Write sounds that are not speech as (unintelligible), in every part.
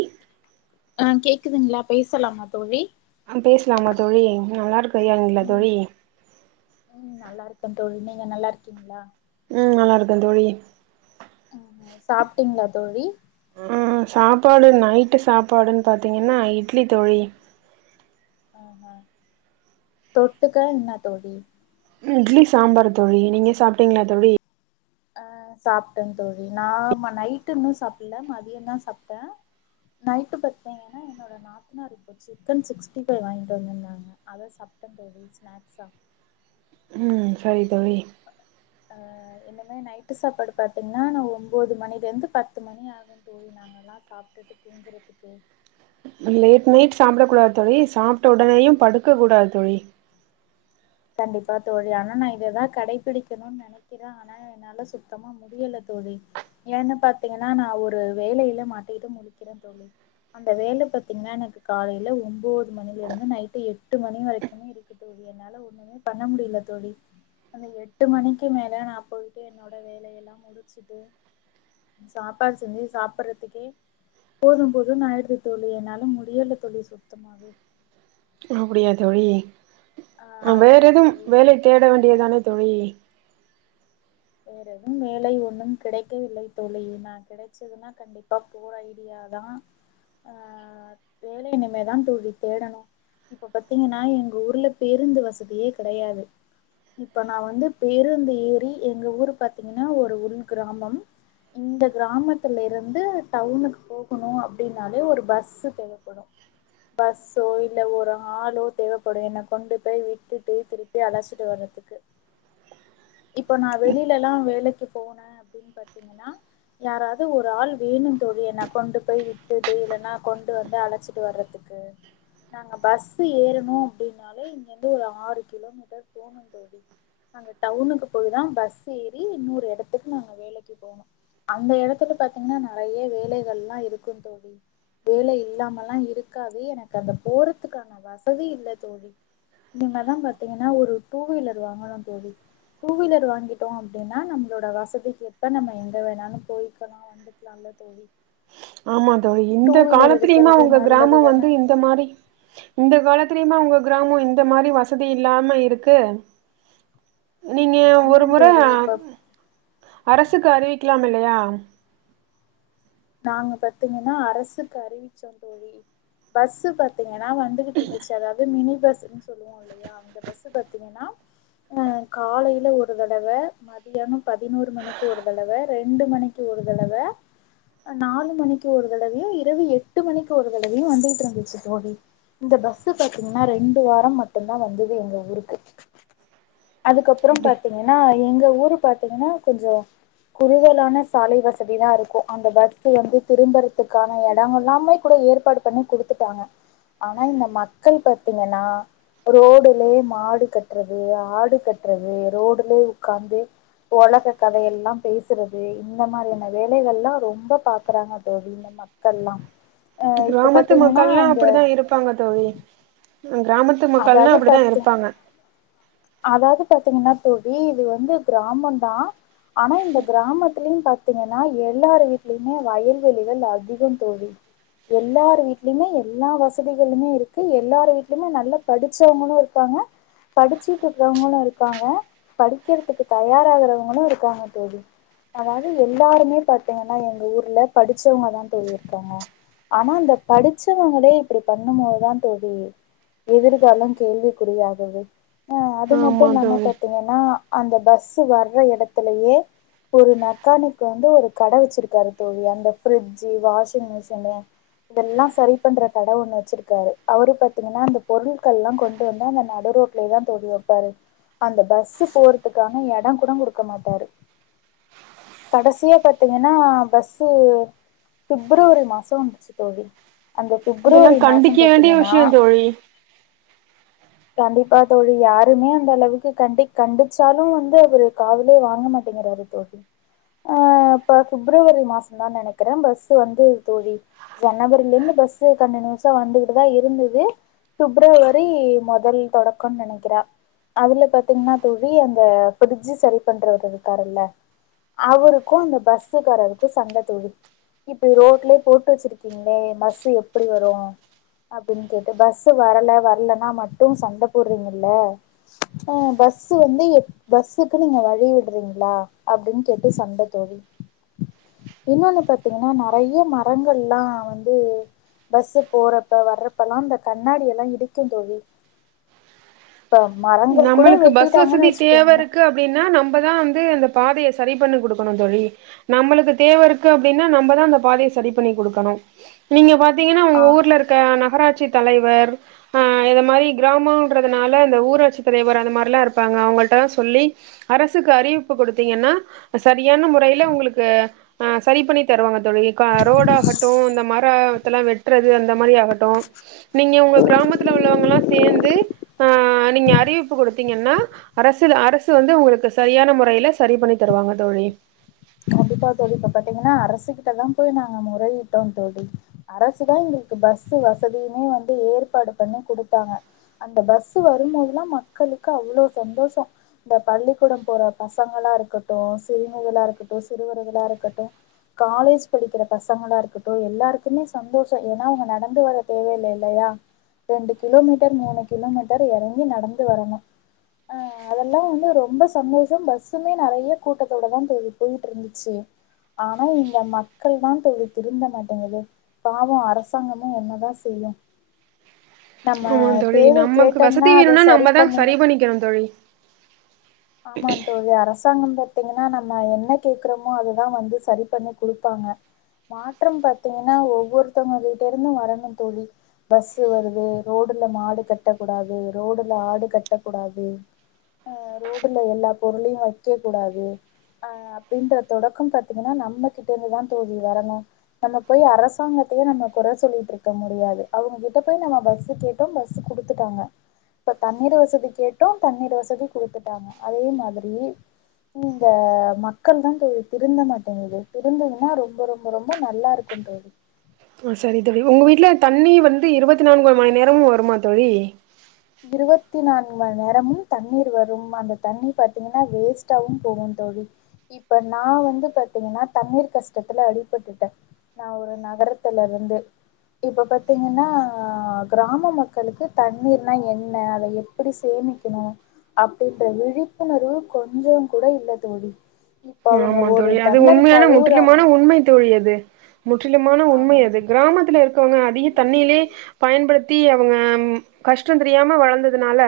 இ அஹ் கேக்குதுங்களா பேசலாமா தோழி பேசலாமா தோழி நல்லா இருக்கயால்ல ம் தொழி ம் நல்லா இருக்க தோழி நீங்க நல்லா இருக்கீங்களா உம் நல்லா இருக்கேன் தோழி ஹஹ சாப்பிட்டீங்ளா தோழி ஆ சாப்பாடு நைட்டு சாப்பாடுன்னு பார்த்திங்கன்னா இட்லி தோழி ஆஹ் தொட்டுக்க என்ன தோழி இட்லி சாம்பார் தோழி நீங்க சாப்பிட்டீங்களா தோழி அஹ் சாப்பிட்டேன்னு தோழி நான் நைட்டு இன்னும் சாப்பிடல மதியம் தான் சாப்பிட்டேன் நைட்டு பா்த்தீங்கன்னா என்னோட நாத்தனா இப்போ சிக்கன் சிக்ஸ்டிபை வாங்கிட்டு வந்திருந்தாங்க அதை சாப்பிட்டேன் தோழி ஸ்நாக்ஸா ம் சரி தோழி அஹ் என்னமே நைட்டு சாப்பாடு பாத்தீங்கன்னா ஒன்பது மணில இருந்து பத்து மணி ஆகும்னு தோழி நாங்கல்லாம் சாப்பிட்டுட்டு தூங்குறதுக்கு லேட் நைட் சாப்பிட கூடாது தோழி சாப்பிட்ட உடனேயும் படுக்க கூடாது தோழி கண்டிப்பா தோழி ஆனா நான் இதைதான் கடைபிடிக்கணும்னு நினைக்கிறேன் ஆனா என்னால சுத்தமா முடியலை தோழி ஏன்னு பாரத்தீங்கன்னா நான் ஒரு வேலையில மாட்டிக்கிட்டு முழிக்கிறேன் தோழி அந்த வேலை பாத்தீங்கன்னா எனக்கு காலையில ஒன்பது மணில இருந்து நைட்டு எட்டு மணி வரைக்குமே இருக்கு தோழி என்னால ம பண்ண முடியல தோழி அந்த எட்டு மணிக்கு மேல நான் போயிட்டு என்னோட வேலைய எல்லாம் முடிச்சுட்டு சாப்பாடு செஞ்சு சாப்பிடுறதுக்கே போதும் போதும் நாடுது தோழி என்னாலும் முடியல தோழி சுத்தமாவே அப்படியா தோழி ஆ வேற ஆமா எதும் தோழி நா வேலை தேட வேண்டியதான தோழி வேற எதுவும் வேலை ஒன்னும் கிடைக்கவில்லை தோழி நான் கிடைச்சதுன்னா கண்டிப்பா போற ஐடியாதான் ஆஹ் வேலைனிமைதான் தோழி தேடணும் இப்ப பத்தீங்கன்னா எங்க ஊர்ல பேருந்து வசதியே கிடையாது இப்ப நான் வந்து பேருந்து ஏறி எங்க ஊரு பாத்தீங்கன்னா ஒரு உள் கிராமம் இந்த கிராமத்துல இருந்து டவுனுக்கு போகணும் அப்படின்னாலே ஒரு பஸ் தேவைப்படும் பஸ்ஸோ இல்ல ஒரு ஆலோ தேவைப்படும் என்னை கொண்டு போய் விட்டுட்டு திருப்பி அழைச்சிட்டு வர்துக்கு இப்போ நான் வெளியிலல்லாம் வேலைக்கு போனேன் அப்படின்னு பாார்த்தீங்கன்னா யாராவது ஒரு ஆள் வேணும் தோழி என்ன கொண்டு போய் விட்டுட்டு இல்லைன்னா கொண்டு வந்து அழைச்சிட்டு வர்றதுக்கு நாங்க பஸ் ஏறணும் அப்படின்னாலே இங்கிருந்து ஒரு ஆறு கிலோமீட்டர் போகணும் தோழி நாங்க டவுனுக்கு இப்பயதான் பஸ் ஏறி இன்னொரு இடத்துக்கு நாங்க வேலைக்கு போனோம் அந்த இடத்துல பாத்தீங்கன்னா நிறைய வேலைகள் எல்லாம் இருக்குன்னு தோழி வேலை இல்லாம எல்லாம் இருக்காது எனக்கு அந்த போறதுக்கான வசதி இல்லை தோழி இனிமதான் பாத்தீங்கன்னா ஒரு டூ வீலர் வாங்கணும் தோழி டூ வீலர் வாங்கிட்டோம் அப்படின்னா நம்மளோட வசதிக்கு எப்போ நம்ம எங்க வேணாலும் போய்க்கணும் வந்துக்கலாம்ல தோழி ஆமா தோழி டூ இந்த வீலர் காலத்திலயுமா இருக்கறது உங்க நல்லது கிராமம் தான வந்து இந்த மாரி இந்த காலத் தெரியமா உங்க கிராமம் இந்த மாதிரி வசதி இல்லாம இருக்கு நீங்க ஆமா ஒரு முறை தோழி இப்ப அரசுக்கு அறிவிக்கலாம் இல்லையா ம் நாங்க பாத்தீங்கன்னா அரசுக்கு அறிவிச்சோம் தோழி பஸ் பாத்தீங்க ஏன்னா வந்துகிட்டு இருந்துச்சு அதாவது மினி பஸ்ன்னு சொல்லுவோம் இல்லையா அ பஸ்சு பாத்தீங்கன்னா அஹ் காலையில ஒரு தடவ மதியானம் பதினோரு மணிக்கு ஒரு தடவ ரெண்டு மணிக்கு ஒரு தடவ நாலு மணிக்கு ஒரு தடவையும் இரவு எட்டு மணிக்கு ஒரு தடவையும் வந்துகிட்டு இருந்துச்சு தோழி இந்த பஸ்சு பாத்தீங்கன்னா ரெண்டு வாரம் மட்டும்தான் வந்தது எங்க ஊருக்கு அதுக்கப்புறம் அப்டி பாத்தீங்கன்னா எங்க ஊரு பாத்தீங்கன்னா கொஞ்சம் குறுகலான சாலை வசதி தான் இருக்கும் அந்த பஸ் வந்து திரும்பறதுக்கான இடம் எல்லாமே கூட ஏற்பாடு பண்ணி குடுத்துட்டாங்க ஆனா இந்த மக்கள் பாத்தீங்கன்னா ரோடுலயே மாடு கட்டுறது ஆடு கட்டுறது ரோடுலயே உட்காந்து உலக கதையெல்லாம் பேசுறது இந்த மாதிரியான வேலைகள்ல்லாம் ரொம்ப பாக்குறாங்க தோழி இந்த மக்கள்லாம் கிராமத்து மக்கள்ல்லாம் அப்படிதான் இருப்பாங்க தோழி கிராமத்து மக்கள்னா அதாவது அப்படிதான் பாத்தீ இருப்பாங்க அதாவது பாத்தீங்கன்னா தோழி இது வந்து கிராமம்தான் ஆனா இந்த கிராமத்துலையும் பாாரத்தீங்கன்னா எல்லா வீடலயுமே வயல்வெளிகள் அதிகம் தோழி எல்லார் வீட்லயுமே எல்லா வசதிகளுமே இருக்கு எல்லார் வீடலயுமே நல்ல படிச்சவங்களும் இருக்காங்க படிச்சுட்டு இருக்கறவங்களும் இருக்காங்க படிக்கிறதுக்கு தயாராகறவங்களும் இருக்காங்க தோழி அதாவது எல்லாருமே பாத்தீங்கன்னா எங்க ஊர்ல படிச்சவங்கதான் தோழி இருக்காங்க ஆனா அந்த படிச்சவங்களே இப்படி பண்ணும் போதுதான் தோழி எதிர்காலம் கேள்விக்குறியாகது ஆஹ அது ஆமா மட்டும் இல்லாமல் தோழி பார்த்திங்கன்னா அந்த பஸ்ஸு வர்ற இடத்துலயே ஒரு மெக்கானிக் வந்து ஒரு கடை வச்சிருக்காரு தோழி அந்த ஃப்ரிட்ஜு வாஷிங் மிஷின் இதெல்லாம் சரி பண்ற கடை ஒன்னு வச்சிருக்காரு அவரு பாத்தீங்கன்னா அந்த பொருட்கல்லாம் கொண்டு வந்தா அந்த நடு ரோட்லதான் தோழி வைப்பாரு அந்த பஸ்ஸு போறதுக்கான எடம் கூட குடுக்க மாட்டாரு கடைசியா பாத்தீங்கன்னா பஸ்ஸு பிப்ரவரி மாசம் வந்துச்சி தோழி அந்த இதெல்லாம் பிப்ரவரி மாசோ கண்டிக்க வேண்டிய பாத்தீங்கன்னா விஷயம் தோழி கண்டிப்பா தோழி யாருமே அந்த அளவுக்கு கண்டி கண்டிச்சாலும் வந்து அவரு காதுலயே வாங்க மாட்டேங்கிறாரு தோழி ஆஹ் இப்ப பிப்ரவரி மாசம் தான் நினைக்கிறேன் பஸ் வந்து தோழி ஜனவரியில இருந்து பஸ்சு கண்டினியூஸா வந்துகிட்டுதான் இருந்தது பிப்ரவரி முதல் தொடக்கம்னு நினைக்கிறே அதுல பாத்தீங்கன்னா தோழி அந்த பிரிட்ஜ் சரி பண்றவ இருக்காரு இல்ல அவருக்கும் அந்த பஸ்ஸுக்காரருக்கும் சண்ட தோழி இப்படி ரோட்ல போட்டு வச்சிருக்கீங்களே பஸ் எப்படி வரும் அப்படின்னு கேட்டு பஸ் ஸ்சு வரல வரலன்னா மட்டும் சண்ட போடுறீங்கல்ல அஹ் பஸ் வந்து எப் பஸ்ஸுக்கு நீங்க வழி விடுறீங்களா அப்டின்னு கேட்டு சண்ட தோழி இன்னொன்னு பாத்தீங்கன்னா நிறைய மரங்கல்லாம் வந்து பஸ்சு போறப்ப வர்றப்பல்லாம் இந்த கண்ணாடி எல்லாம் இடிக்கும் தோழி இப்ப மரங்கள் கூட நம்மளுக்கு பஸ் வெட்டிட்டாங்கன்னு வசதி தேவ வச்சுக்கோங்களே இருக்கு அப்டின்னா நம்மதான் வந்து அந்த பாதைய ச சரி பண்ணி குடுக்கணும் தோழி நம்மளுக்கு தேவை இருக்கு அப்படின்னா நம்மதான் அந்த பாதையை சரி பண்ணி குடுக்கணும் நீங்க பாத் (unintelligible) ஆ உங்க ஊர்ல இருக்க நகராட் ட்சி தலைவர் ஆஹ் இந்த மாரி கிராமம்ன்றதுனால இந்த ஊராட்சி தலைவர் அந்த மாதிரல்லாம் இருப்பாங்க அவங்கள்ட சொல்லி அரசுக்கு அறிவிப்பு கொடுத்தீங்கன்னா சரியான முறையில உங்களுக்கு அஹ் சரி பண்ணி தருவாங்க (unintelligible) ரோட ஆகட்டும் இந்த மர இதெல்லாம் வெட்றது அந்த மாரி ஆகட்டும் நீங்க உங்க கிராமத்தில உள்ளவங்கல்லாம் சேர்ந்து ஹ நீங்க அறிவு கொடுத்தீங்கன்னா அரசு அரசு வந்து உங்களுக்கு சரியான முறைல சரி பண்ணி தருவாங்க தோழி கண்டிப்பா தோழி இப்ப பாத்தீங்கன்னா அரசுகிட்டதான் போய் நாங்க முறையிட்டோம் தோழி அரசுதான் எங்களுக்கு பஸ் வசதியுமே வந்து ஏற்பாடு பண்ணி குடுத்தாங்க அந்த பஸ் வரும்போதுல்லாம் மக்களுக்கு அவ்ளோ சந்தோஷம் இந்த பள்ளிக்கூடம் போற பசங்களா இருக்கட்டும் சிறுமிகளா இருக்கட் (unintelligible) சிறுவர்களா இருக்கட்டும் காலேஜ் படிக்கிற பசங்களா இருக்கட்டும் எல்லாருக்குமே சந்தோஷம் ஏன்னா அவங்க நடந்து வர தேவ இல்ல இல்லையா ரெண்டு கிலோமீட்டர் மூணு கிலோமீட்டர் இறங்கி நடந்து வரணும் ஆஹ் அதெல்லாம் வந்து ரொம்ப சந்தோஷம் பஸ்ஸுமே நறைய கூட்டத்தோட தான் போகுது போயிட்டு இருந்துச்சு ஆனா இந்த மக்கள் தான் தோழி திருந்த மாட்டேங்குது பாவம் அரசாங்கமும் என்னதான் செய்யும் ஆமான் தோழி நமக்கு வசதி அத இருந்தா நம்மதான் பண்ணி சரி பண்ணிக்கணும் தோழி ஆமா தோழி அரசாங்கம் பார்த்தீங்கன்னா நம்ம என்ன கேக்குறோமோ அததான் வந்து சரி பண்ணி குடுப்பாங்க மாற்றம் பாத்தீங்கன்னா ஒவ்வொருத்தவங்கிட்ட இருந்தும் வரணும் தோழி பஸ் வருது ரோடுல மாடு கட்டக்கூடாது ரோடுல ஆடு கட்டக்கூடாது ஆஹ் ரோட் (unintelligible) எல்லா பொருளையும் வைக்க கூடாது அஹ் அப்டின்ற தொடக்கம் பாத்தீங்கன்னா நம்மகிட்ட இருந்துதான் தோழி வரணும் நம்ம போய் அரசாங்கத்தையே நம்ம குற சொல்லிட்ருக்க முடியாது அவங்ககிட்ட போய் நம்ம பஸ்சு கேட்டோம் பஸ்சு குடுத்துட்டாங்க இப்ப தண்ணீர் வசதி கேட்டோம் தண்ணீர் வசதி குடுத்துட் (unintelligible) அதே மாதிரி இந்த மக்கள் தான் தோழி திருந்த மாட்டேங்குது திருந்துதுன்னா ரொம்ப ரொம்ப ரொம்ப நல்லா இருக்கும் தோழி ஓ சரி தோழி உங்க வீட்டுல தண்ணி வந்து இருபத்தி நான்கு மணி நேரமும் வருமா தோழி இருபத்தி நான்கு மணி நேரமும் தண்ணீர் வரும் அந்த தண்ணி பாத்தீங்கன்னா வேஸ்டாவும் போவும் தோழி இப்ப நான் வந்து பாத்தீங்கன்னா தண்ணீர் கஷ்டத்துல அடிபட்டுட்டேன் நான் ஒரு நகரத்துல இருந்து இப்ப பாத்தீங்கன்னா ஆஹ் கிராம மக்களுக்கு தண்ணீர் என்ன அத எப்டி சேமிக்கணும் அப்படின்ற விழிப்புணர்வு கொஞ்சம் கூட இல்ல தோழி இப்ப அவங்க ஆனான் ஒரு தோழி அது டம்ளர் உண்மையான கழுவுறாங்க முற்றிலுமான உண்மை தோழி அது முற்றிலுமான உண்மை ஆமா அது கிராமத்துல இருக் அவங்க அதிக தண்ணிலே பயன்படுத் பத்தி அவங்க கஷ்டம் தெரியாம வளர்ந்ததுனால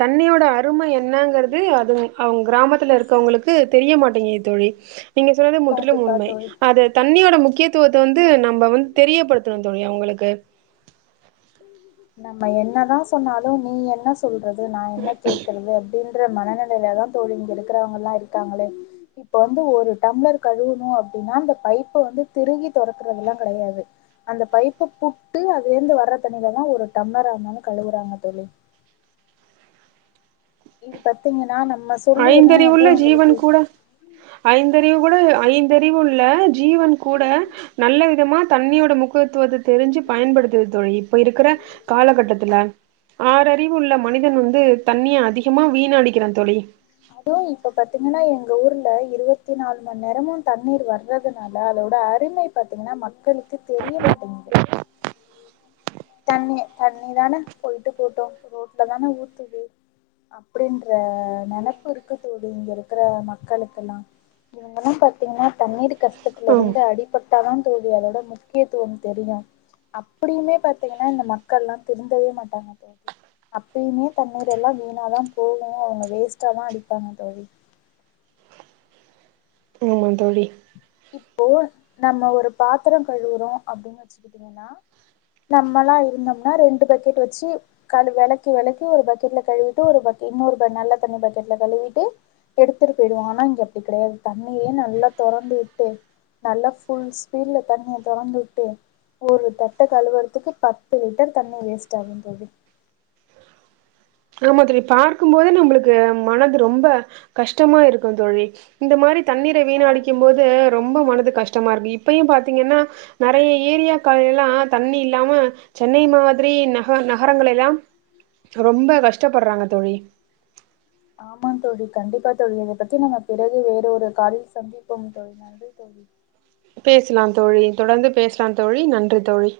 தண்ணியோட அருமை என்னங்கிறது அது அவங்க கிராமத்தில இருக்கவங்களுக்கு தெரிய மாட் (unintelligible) தோழி நீங்க சொன்னறது முற்றிலும் கண்டிப்பா உண்மை தோழி அது தண்ணியோட மு முக்கியத்துவத்தை வந்து நம்ம வந்து தெரியப்படுத்தணும் தோழி அவங்களுக்கு நம்ம என்னதான் சொன்னாலும் நீ என்ன ஸ் சொல்றது நான் என்ன கேட்கறது அப் அப்படின்ற மனநிலையில தான் தோழி இங்க இருக்றவங்கல்லாம் இருக்காங்களே இப்ப வந்து ஒரு டம்ளர் கழுவணும் அப்டின்னா அந்த பைப்பை வந்து திருகி தொறக்குறது எல்லாம் கிடையாது அந்த பைப்பை புட்டு அதுலந்து வர்ற தண்ணில (unintelligible) ஒரு டம்ளர் ஆனாலும் கழுவுறாங்க தோழி இது பாத்தீங்கன்னா நம் ஐந்தறிவுள்ள ஜீவன் கூட ஐந்தறிவு கூட ஐந்தறிவு உள்ள ஜீ ஜீவன் கூட நல்ல விதமா தண்ணியோட முக்கியத்துவத்த தெரிஞ்சு பயன்படுத்துது தோழி இப்ப இருக்குற காலகட்டத்துல ஆற அறிவு உள்ள மனிதன் வந்து தண்ணிய அதிகமா வீணடிக்கிறா தோழி அதுவு இப்ப பாத்தீங்கன்னா எங்க ஊர்ல இருபத்தி நாலு மணி நேரமு தண்ணீர் வர்றதுனால அதோட அருமை பாத்தீங்கன்னா மக்களுக்கு தெரிய மாட்டேங்து தண்ணி தண்ணிதான போயிட்டு போகுட்டு ரோட்லதான ஊத்துது அப்டின்ற நெனப்பு இருக்கு தோழி இங்க இருக்குற மக்களுக்கெல்லா இவங்கல்லா பாத்தீங்கன்னா தண்ணீ ஆ கஷ்டத்திலிருந்து அடிப்பட் ப்பதா தோழி அதோட முக்கியத்துவம் தெரியும் அப்படியுமே பாத் பாத்தீங்கன்னா இந்த மக்கள்லா திருந்தவே மாட்டாங்க தோழி அப்பயுமே தண்ணீர் எல்லா வீணாதா போகு அவங்க வேஸ்டாதா அடிப்பாங்க தோழி ஆமாந் தோழி இப்போ நம்ம ஒரு பாத்ரோ கழுவுறோ அப்டின்னு வச்சுக்கிட்டீங்கன்னா நம்மளா இருந்தோம்னா ரெண்டு பக்கெட் வச்சு கழு வெளக்கி வெளக்கி ஒரு பக்கெட்ல கழுவிட்டு ஒரு பக்கெ இன்னொரு ப நல்ல தண்ணி பக்கெட்ல கழுவிட்டு எடுத்துட்டு போயிடுவோ ஆனா இங்க அப்டி கெடையாது தண்ணிய நல்லா தொறந்து விட் ட்டு நல்ல ஃபுல் ஸ்பீட்ல தண்ணிய தொறந்துவிட்டு ஒரு தட்ட கழுவுறதுக்கு பத்து லிட்டர் தண்ணி வேஸ்ட் ஆகு தோழி ஆமா தோழி பார்க்கும் போதே நம்மளுக்கு மனது ரொம்ப கஷ்டமா இருக்குந் தோழி இந்த மாரி தண்ணீரை ஆம் வீணடிக்கும் போது ரொம்ப மனது கஷ் கஷ்டமா இருக்கு இப்பயு பாத்தீங்கன்னா நெறைய ஏரியாக்கள்லா தண்ணி இல்லாம சென்னை மாதிரி நக நகரங்கள எல்லா ரொம்ப கஷ்டப்படறாங்க தோழி ஆமாந் தோழி கண்டிப்பா தோழி இதப் பத்தி நம்ம பிறகு வேறு ஒரு காலில் சந்திப்போம் தோழி நன்றி தோழி பேசலாம் தோழி தொடர்ந்து பேசலாம் தோழி நன்றி தோழி